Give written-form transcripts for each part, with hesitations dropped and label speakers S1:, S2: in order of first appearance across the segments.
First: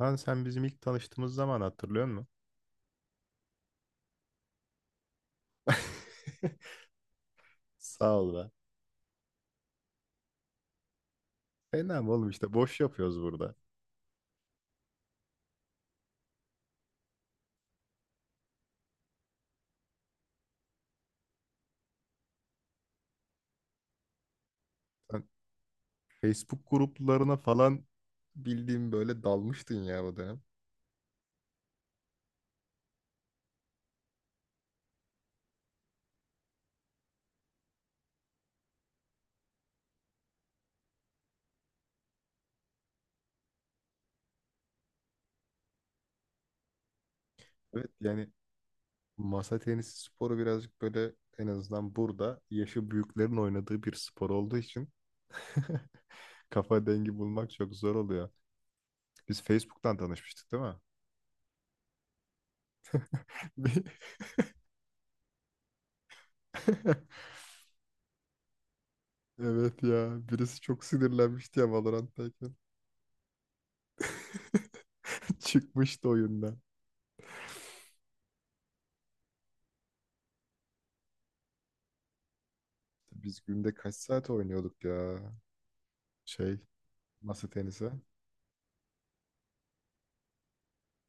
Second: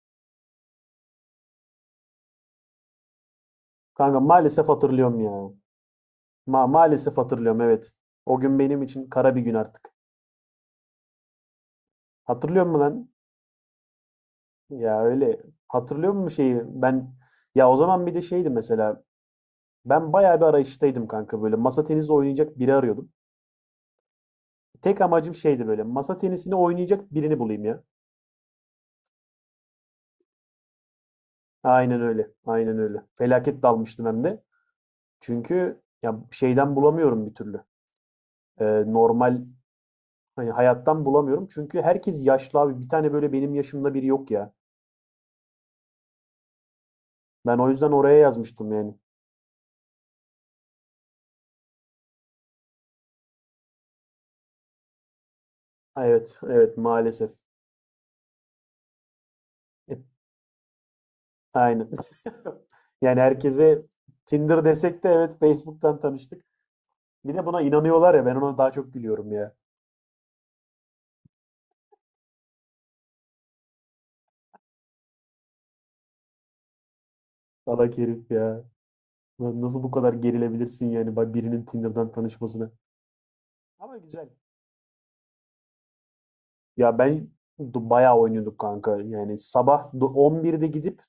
S1: Lan sen bizim ilk tanıştığımız zaman hatırlıyor musun?
S2: Kanka maalesef hatırlıyorum ya. Maalesef hatırlıyorum, evet.
S1: Sağ ol
S2: O
S1: be.
S2: gün benim için kara bir gün artık.
S1: Fena mı oğlum, işte
S2: Hatırlıyor
S1: boş
S2: musun lan?
S1: yapıyoruz burada.
S2: Ya öyle. Hatırlıyor musun şeyi? Ya o zaman bir de şeydi mesela. Ben bayağı bir arayıştaydım kanka, böyle. Masa tenisi oynayacak biri arıyordum. Tek
S1: Sen
S2: amacım şeydi, böyle. Masa tenisini
S1: Facebook
S2: oynayacak
S1: gruplarına
S2: birini bulayım ya.
S1: falan bildiğim böyle dalmıştın ya o dönem.
S2: Aynen öyle. Aynen öyle. Felaket dalmıştım hem de. Çünkü ya şeyden bulamıyorum bir türlü. Normal, hani hayattan bulamıyorum. Çünkü herkes yaşlı abi. Bir tane böyle benim yaşımda biri yok ya. Ben o
S1: Evet
S2: yüzden oraya
S1: yani
S2: yazmıştım yani.
S1: masa tenisi sporu birazcık böyle, en azından burada yaşı büyüklerin oynadığı bir spor olduğu için
S2: Evet, evet
S1: kafa dengi
S2: maalesef.
S1: bulmak çok zor oluyor. Biz Facebook'tan tanışmıştık değil mi?
S2: Aynen. Yani herkese
S1: Bir-
S2: Tinder desek de evet, Facebook'tan tanıştık. Bir de buna inanıyorlar ya, ben ona daha çok gülüyorum ya.
S1: Evet ya, birisi çok sinirlenmişti ya Valorant'tayken. Çıkmıştı oyundan.
S2: Salak herif ya. Lan, nasıl bu kadar gerilebilirsin yani, bak, birinin Tinder'dan tanışmasına.
S1: Biz günde kaç
S2: Ama güzel.
S1: saat oynuyorduk ya? Şey,
S2: Ya ben
S1: masa tenisi.
S2: Bayağı oynuyorduk kanka. Yani sabah 11'de gidip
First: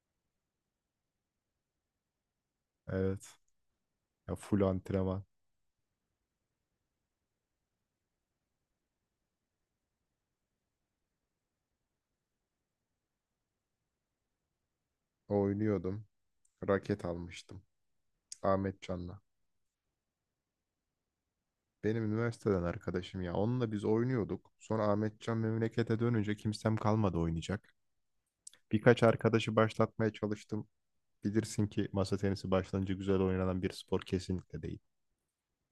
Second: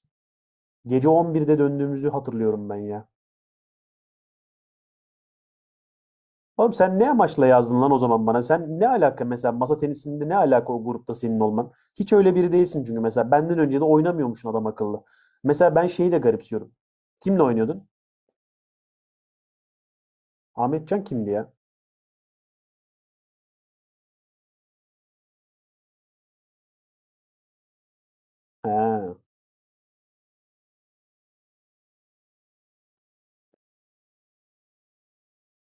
S2: gece 11'de döndüğümüzü hatırlıyorum ben ya.
S1: Evet. Ya full antrenman.
S2: Oğlum sen ne amaçla yazdın lan o zaman bana? Sen ne alaka mesela, masa tenisinde ne alaka o grupta senin olman? Hiç öyle biri değilsin çünkü, mesela benden önce de oynamıyormuşsun adam akıllı. Mesela ben
S1: Oynuyordum.
S2: şeyi de garipsiyorum.
S1: Raket
S2: Kimle
S1: almıştım.
S2: oynuyordun?
S1: Ahmetcan'la.
S2: Ahmetcan kimdi ya?
S1: Benim üniversiteden arkadaşım ya. Onunla biz oynuyorduk. Sonra Ahmetcan memlekete dönünce kimsem kalmadı oynayacak. Birkaç
S2: He,
S1: arkadaşı başlatmaya çalıştım. Bilirsin ki masa tenisi başlanınca güzel oynanan bir spor kesinlikle değil.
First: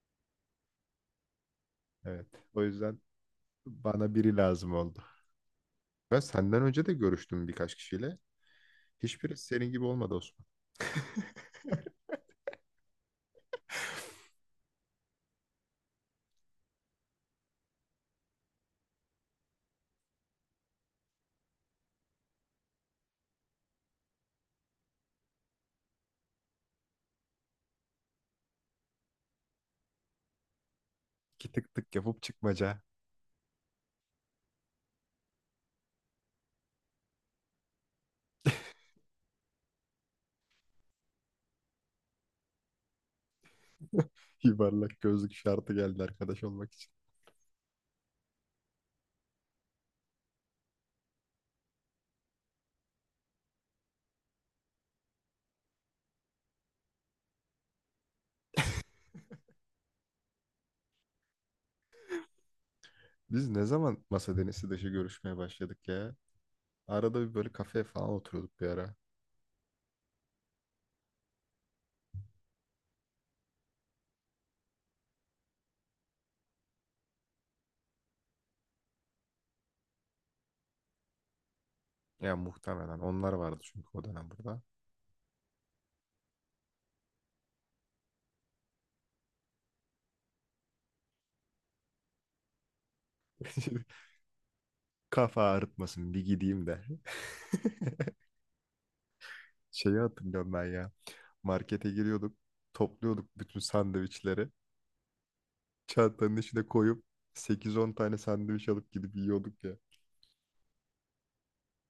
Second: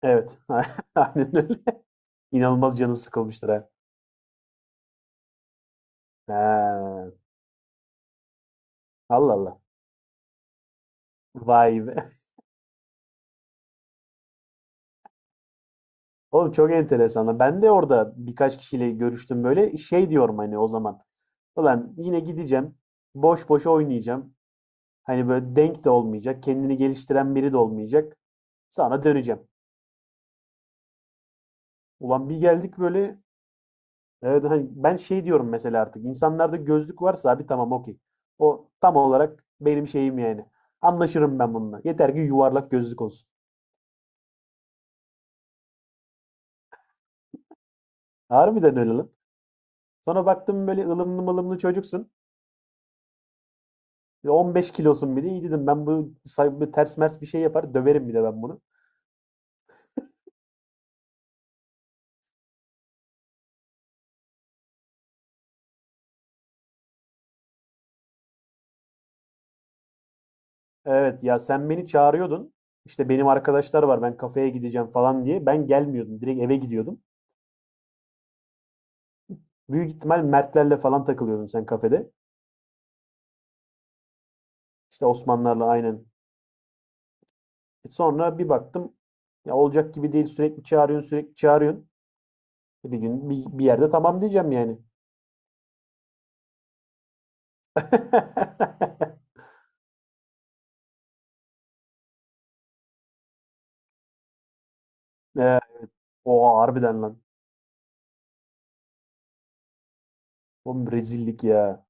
S2: evet. Aynen öyle.
S1: Evet. O
S2: İnanılmaz canı
S1: yüzden
S2: sıkılmıştır ha.
S1: bana biri lazım oldu. Ben senden önce de
S2: He.
S1: görüştüm birkaç kişiyle.
S2: Allah
S1: Hiçbiri
S2: Allah.
S1: senin gibi olmadı, Osman.
S2: Vay be. Oğlum çok enteresan lan. Ben de orada birkaç kişiyle görüştüm böyle. Şey diyorum hani o zaman. Ulan yine gideceğim. Boş boş oynayacağım. Hani böyle denk de olmayacak. Kendini geliştiren biri de olmayacak. Sana döneceğim.
S1: İki tık tık yapıp
S2: Ulan bir geldik
S1: çıkmaca.
S2: böyle, evet, hani ben şey diyorum mesela, artık insanlarda gözlük varsa abi tamam, okey. O tam olarak benim şeyim yani. Anlaşırım ben bununla. Yeter ki yuvarlak gözlük olsun.
S1: Yuvarlak gözlük şartı geldi arkadaş olmak için.
S2: Harbiden öyle lan. Sonra baktım böyle ılımlı mılımlı çocuksun. Ve 15 kilosun bir de, iyi dedim ben bu, bu ters mers bir şey yapar döverim bir de ben bunu.
S1: Biz ne zaman masa denisi dışı görüşmeye başladık ya? Arada bir böyle kafeye falan oturuyorduk bir ara.
S2: Evet ya, sen beni çağırıyordun. İşte benim arkadaşlar var, ben kafeye gideceğim falan diye. Ben gelmiyordum. Direkt eve gidiyordum. Büyük ihtimal Mertlerle falan takılıyordun sen kafede.
S1: Ya muhtemelen onlar vardı, çünkü o dönem burada.
S2: İşte Osmanlarla, aynen. E sonra bir baktım, ya olacak gibi değil, sürekli çağırıyorsun sürekli çağırıyorsun. E bir gün bir yerde tamam diyeceğim yani.
S1: Kafa ağrıtmasın, bir gideyim de. Şeyi hatırlıyorum ben ya. Markete giriyorduk. Topluyorduk bütün sandviçleri.
S2: E,
S1: Çantanın
S2: oha
S1: içine
S2: harbiden
S1: koyup
S2: lan.
S1: sekiz on tane sandviç alıp gidip yiyorduk ya.
S2: Oğlum rezillik ya.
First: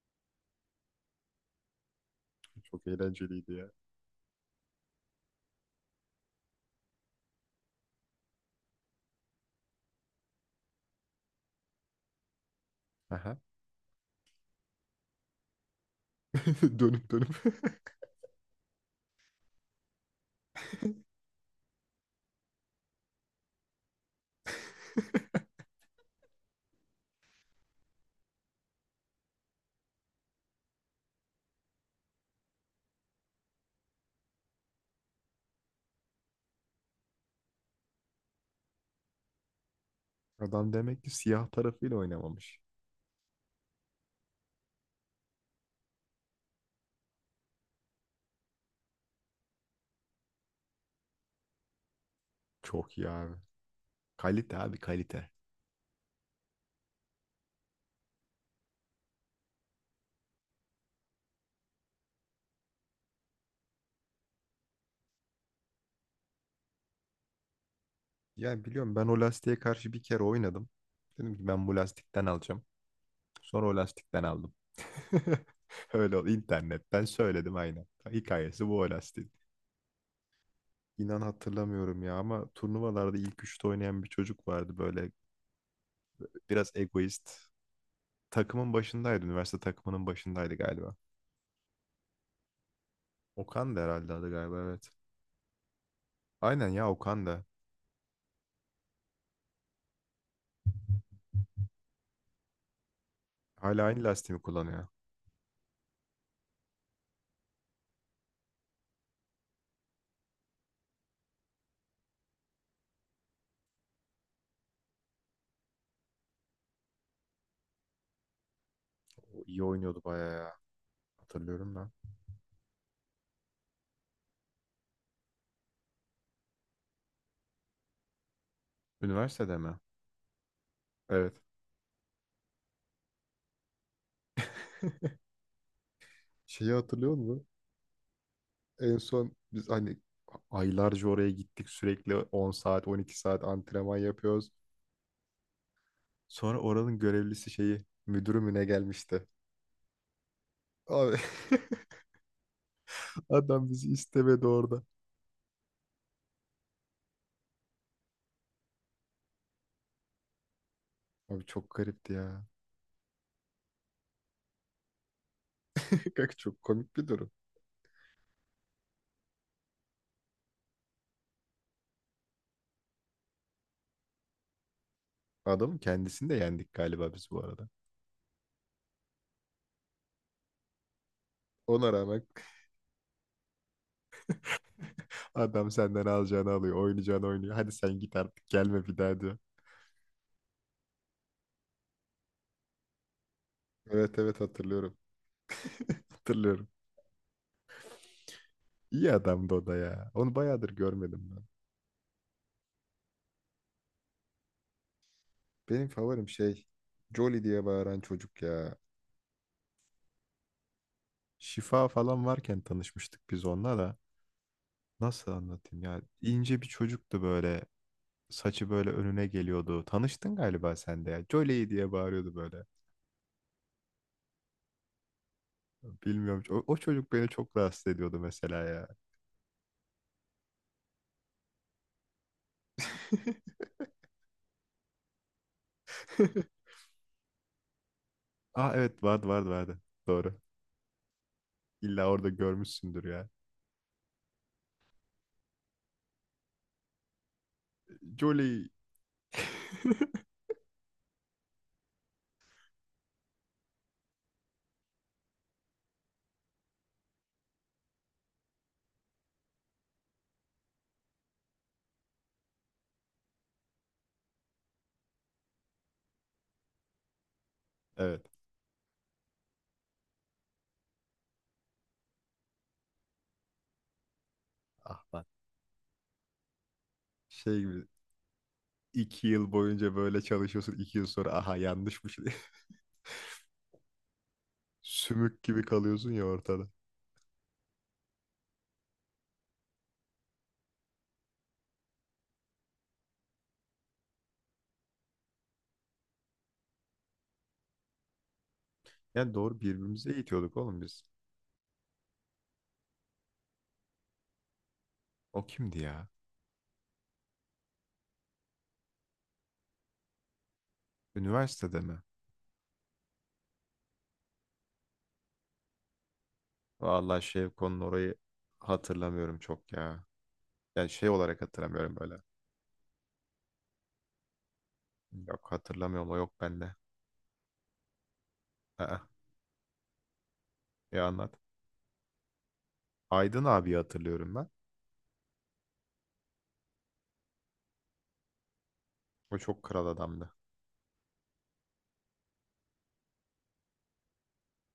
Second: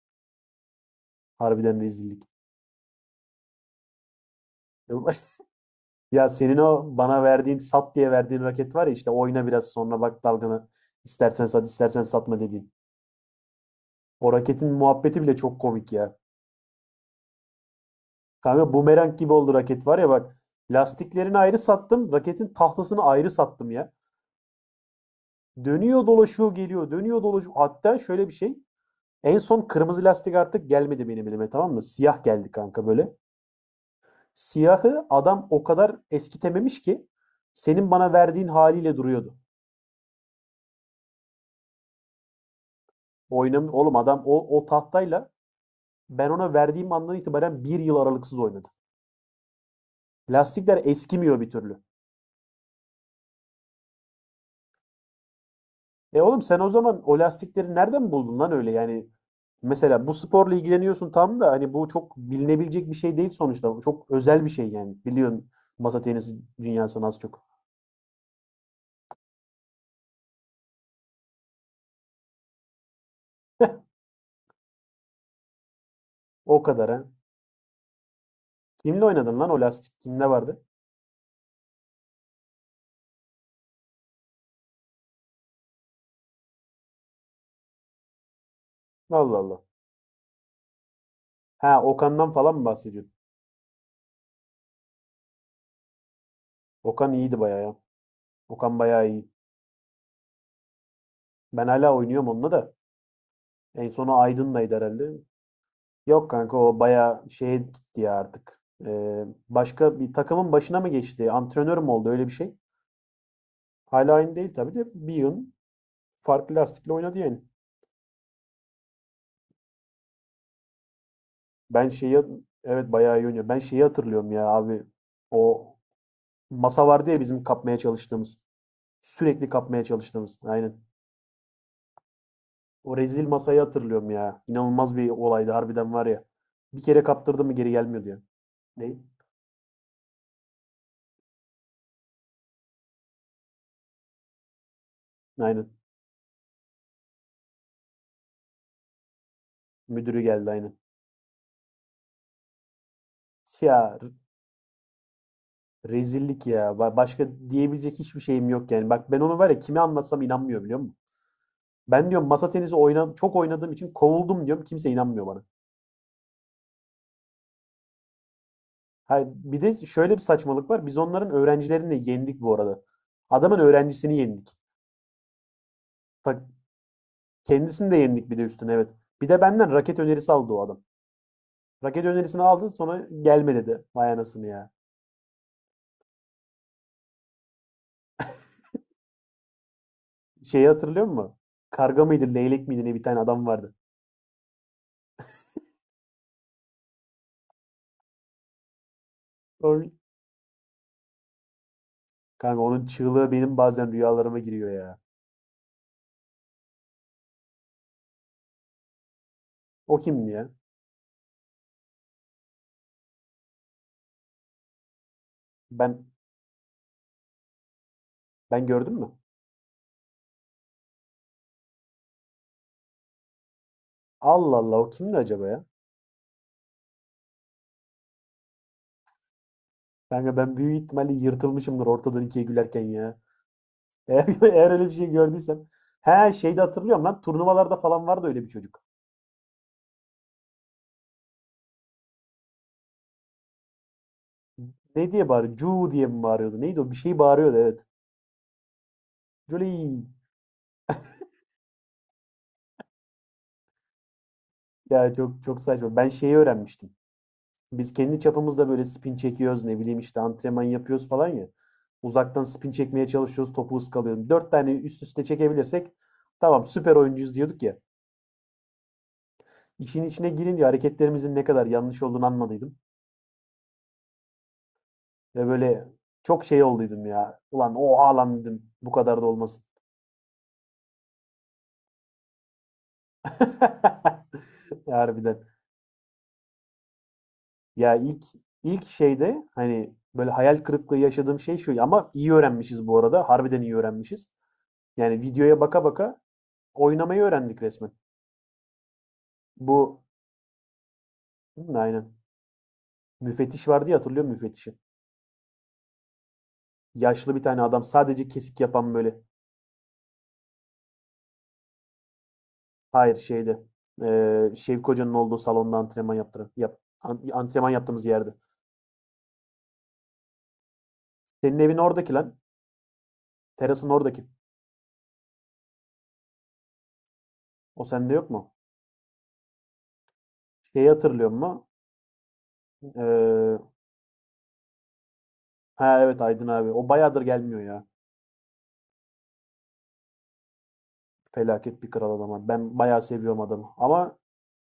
S2: Harbiden rezillik.
S1: Çok eğlenceliydi ya.
S2: Ya senin o bana verdiğin, sat diye verdiğin raket var ya, işte oyna biraz sonra bak dalgana. İstersen sat istersen satma dediğin.
S1: Aha.
S2: O raketin muhabbeti bile çok komik ya.
S1: Dönüp dönüp.
S2: Kanka bumerang gibi oldu raket, var ya bak. Lastiklerini ayrı sattım. Raketin tahtasını ayrı sattım ya. Dönüyor dolaşıyor geliyor. Dönüyor dolaşıyor. Hatta şöyle bir şey. En son kırmızı lastik artık gelmedi benim elime, tamam mı? Siyah geldi kanka böyle. Siyahı adam o kadar eskitememiş ki, senin bana verdiğin haliyle duruyordu.
S1: Adam demek ki siyah tarafıyla oynamamış.
S2: Oğlum adam o tahtayla ben ona verdiğim andan itibaren bir yıl aralıksız oynadı. Lastikler eskimiyor bir türlü.
S1: Çok iyi abi. Kalite abi, kalite.
S2: E oğlum, sen o zaman o lastikleri nereden buldun lan öyle yani? Mesela bu sporla ilgileniyorsun tam da, hani bu çok bilinebilecek bir şey değil sonuçta. Bu çok özel bir şey yani. Biliyorsun masa tenisi dünyasını az çok.
S1: Ya biliyorum, ben o lastiğe karşı bir kere oynadım. Dedim ki ben bu lastikten alacağım. Sonra o lastikten aldım. Öyle oldu.
S2: O kadar
S1: İnternetten
S2: ha.
S1: söyledim aynen. Hikayesi bu o
S2: Kimle
S1: lastiğin.
S2: oynadın lan o lastik? Kimde vardı?
S1: İnan hatırlamıyorum ya, ama turnuvalarda ilk üçte oynayan bir çocuk vardı böyle, biraz egoist. Takımın başındaydı.
S2: Allah
S1: Üniversite
S2: Allah.
S1: takımının başındaydı galiba.
S2: Ha, Okan'dan falan mı bahsediyorsun?
S1: Okan da herhalde adı, galiba evet. Aynen ya,
S2: Okan
S1: Okan
S2: iyiydi
S1: da.
S2: bayağı ya. Okan bayağı iyi. Ben hala oynuyorum onunla da.
S1: Hala
S2: En
S1: aynı
S2: sonu
S1: lastiği mi
S2: Aydın'laydı
S1: kullanıyor?
S2: herhalde. Yok kanka, o bayağı şeye gitti ya artık. Başka bir takımın başına mı geçti? Antrenör mü oldu öyle bir şey? Hala aynı değil tabii de, bir yıl farklı lastikle oynadı yani.
S1: O iyi oynuyordu bayağı ya. Hatırlıyorum
S2: Ben
S1: ben.
S2: şeyi Evet bayağı iyi oynuyor. Ben şeyi hatırlıyorum ya abi. O masa vardı ya bizim kapmaya çalıştığımız. Sürekli
S1: Üniversitede mi?
S2: kapmaya çalıştığımız. Aynen.
S1: Evet.
S2: O rezil masayı hatırlıyorum ya. İnanılmaz bir olaydı harbiden var ya.
S1: Şeyi
S2: Bir kere
S1: hatırlıyor
S2: kaptırdı
S1: musun?
S2: mı geri gelmiyordu ya. Ne?
S1: En son biz hani aylarca oraya gittik, sürekli 10 saat 12 saat antrenman yapıyoruz.
S2: Aynen.
S1: Sonra oranın görevlisi, şeyi, müdürü mü ne gelmişti?
S2: Müdürü geldi aynen.
S1: Abi, adam bizi
S2: Ya
S1: istemedi orada.
S2: rezillik ya. Başka diyebilecek hiçbir şeyim yok yani. Bak ben onu var ya, kime anlatsam inanmıyor biliyor musun?
S1: Abi çok
S2: Ben
S1: garipti
S2: diyorum
S1: ya.
S2: masa tenisi oyna, çok oynadığım için kovuldum diyorum. Kimse inanmıyor bana.
S1: Kanka, çok komik bir durum.
S2: Ha, bir de şöyle bir saçmalık var. Biz onların öğrencilerini de yendik bu arada. Adamın öğrencisini yendik.
S1: Adamın kendisini de
S2: Ta-
S1: yendik galiba biz bu arada.
S2: Kendisini de yendik bir de üstüne, evet. Bir de benden raket önerisi aldı o adam.
S1: Ona
S2: Raket
S1: rağmen
S2: önerisini aldı, sonra gelme dedi. Vay anasını ya.
S1: adam senden alacağını alıyor, oynayacağını oynuyor. Hadi sen git artık, gelme bir daha diyor.
S2: Şeyi hatırlıyor musun? Karga mıydı, leylek miydi ne, bir tane adam vardı.
S1: Evet evet, hatırlıyorum. Hatırlıyorum. İyi adamdı o da
S2: Oy.
S1: ya. Onu bayağıdır görmedim ben.
S2: Kanka onun çığlığı benim bazen rüyalarıma giriyor ya.
S1: Benim favorim şey, Jolly diye bağıran çocuk ya.
S2: O kimdi ya?
S1: Şifa falan varken tanışmıştık biz onunla da. Nasıl anlatayım ya?
S2: Ben
S1: İnce bir çocuktu böyle.
S2: ben
S1: Saçı böyle
S2: gördüm mü?
S1: önüne geliyordu. Tanıştın galiba sen de ya. Jolly diye bağırıyordu böyle.
S2: Allah Allah, o kimdi acaba ya?
S1: Bilmiyorum. O çocuk beni çok rahatsız ediyordu mesela ya.
S2: Kanka ben büyük ihtimalle yırtılmışımdır ortadan ikiye gülerken ya. Eğer, eğer öyle bir şey gördüysem. He şeyde hatırlıyorum lan, turnuvalarda falan vardı öyle bir
S1: Aa,
S2: çocuk.
S1: evet vardı vardı vardı. Doğru. İlla orada görmüşsündür ya.
S2: Ne diye bağırıyor? Cu diye mi bağırıyordu? Neydi o? Bir şey bağırıyordu evet.
S1: Jolly.
S2: Jolly. Ya çok çok saçma. Ben şeyi öğrenmiştim. Biz kendi çapımızda böyle spin çekiyoruz, ne bileyim işte antrenman yapıyoruz falan ya. Uzaktan spin çekmeye çalışıyoruz, topu ıskalıyorum. Dört tane üst üste çekebilirsek tamam, süper oyuncuyuz diyorduk ya.
S1: Evet.
S2: İşin içine girince hareketlerimizin ne kadar yanlış olduğunu anladıydım.
S1: Ah lan.
S2: Ve böyle çok şey olduydum ya.
S1: Şey
S2: Ulan
S1: gibi,
S2: oha lan dedim. Bu kadar da
S1: 2 yıl
S2: olmasın.
S1: boyunca böyle çalışıyorsun. 2 yıl sonra aha yanlışmış diye.
S2: Harbiden.
S1: Sümük gibi kalıyorsun ya ortada.
S2: Ya ilk ilk şeyde hani böyle hayal kırıklığı yaşadığım şey şu. Ama iyi öğrenmişiz bu arada. Harbiden iyi öğrenmişiz. Yani videoya baka baka oynamayı öğrendik resmen.
S1: Yani doğru,
S2: Bu
S1: birbirimize eğitiyorduk oğlum biz.
S2: hı, aynen. Müfettiş vardı ya, hatırlıyor musun müfettişi?
S1: O kimdi ya?
S2: Yaşlı bir tane adam, sadece kesik yapan böyle.
S1: Üniversitede mi?
S2: Hayır şeyde. Şevk Hoca'nın olduğu salonda antrenman yaptıran.
S1: Vallahi
S2: Antrenman
S1: Şevko'nun
S2: yaptığımız
S1: orayı
S2: yerde.
S1: hatırlamıyorum çok ya. Yani şey olarak
S2: Senin evin
S1: hatırlamıyorum böyle.
S2: oradaki lan. Teras'ın oradaki.
S1: Yok, hatırlamıyorum, o yok bende.
S2: O sende yok mu?
S1: Aa,
S2: Şeyi
S1: ya
S2: hatırlıyor
S1: anlat.
S2: mu?
S1: Aydın
S2: Ee,
S1: abi hatırlıyorum ben.
S2: ha evet, Aydın abi. O bayağıdır gelmiyor ya.
S1: O çok kral adamdı.
S2: Felaket bir kral adam abi. Ben bayağı seviyorum adamı. Ama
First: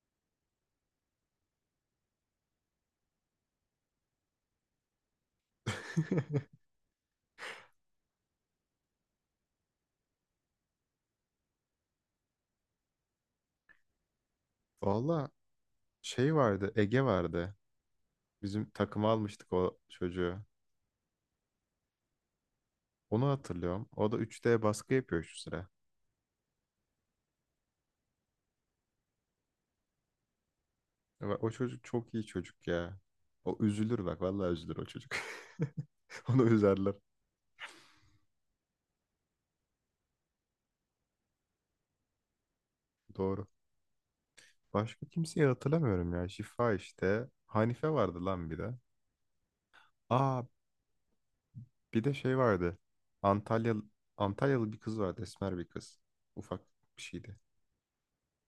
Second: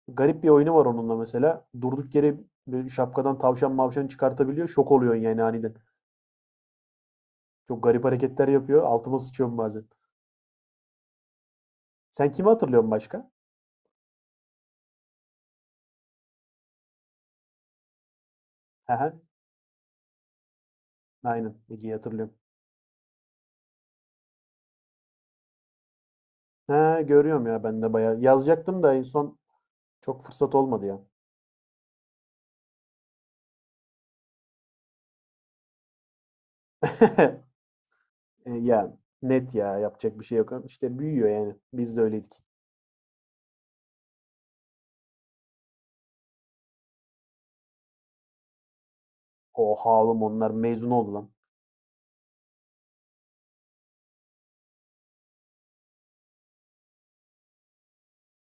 S2: garip bir oyunu var onunla mesela. Durduk yere böyle şapkadan tavşan mavşan çıkartabiliyor. Şok oluyorsun yani aniden. Çok garip hareketler yapıyor. Altıma sıçıyorum bazen. Sen kimi hatırlıyorsun başka?
S1: Valla şey vardı, Ege vardı. Bizim takıma
S2: Aha,
S1: almıştık o çocuğu.
S2: aynen. Ege'yi hatırlıyorum.
S1: Onu hatırlıyorum. O da 3D baskı yapıyor şu sıra.
S2: Ha, görüyorum ya ben de bayağı. Yazacaktım da en son çok fırsat olmadı ya.
S1: Ya bak, o çocuk çok iyi çocuk ya. O üzülür, bak vallahi üzülür o çocuk. Onu üzerler.
S2: E, ya net ya, yapacak bir şey yok. İşte büyüyor yani. Biz de öyleydik.
S1: Doğru. Başka kimseyi hatırlamıyorum ya. Şifa işte. Hanife vardı lan bir de.
S2: Oha oğlum,
S1: Aa,
S2: onlar mezun oldu lan.
S1: bir de şey vardı. Antalyalı, Antalyalı bir kız vardı. Esmer bir kız. Ufak bir şeydi.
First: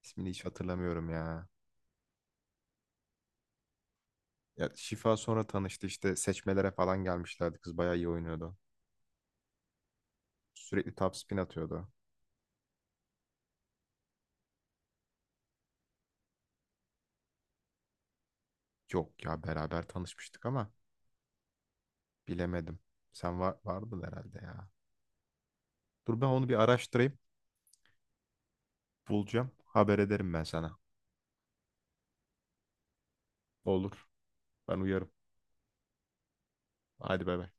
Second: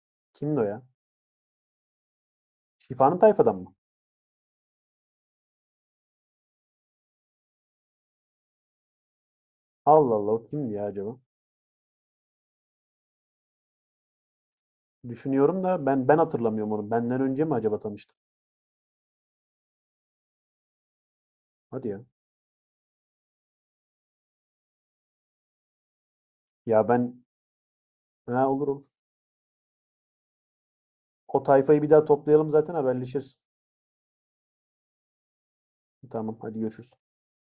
S1: İsmini hiç
S2: Kimdi o ya?
S1: hatırlamıyorum ya.
S2: Şifanın tayfadan mı?
S1: Ya Şifa sonra tanıştı, işte seçmelere falan gelmişlerdi. Kız bayağı iyi oynuyordu.
S2: Allah Allah, o kimdi ya
S1: Sürekli top
S2: acaba?
S1: spin atıyordu.
S2: Düşünüyorum da ben hatırlamıyorum onu. Benden önce mi acaba tanıştık?
S1: Yok ya, beraber tanışmıştık ama
S2: Hadi ya.
S1: bilemedim. Sen vardın herhalde ya. Dur ben onu bir
S2: Ya
S1: araştırayım.
S2: ben Ha, olur olur.
S1: Bulacağım. Haber ederim ben sana.
S2: O tayfayı bir daha toplayalım, zaten haberleşiriz.
S1: Olur. Ben uyarım.
S2: Tamam hadi, görüşürüz.
S1: Hadi bay bay.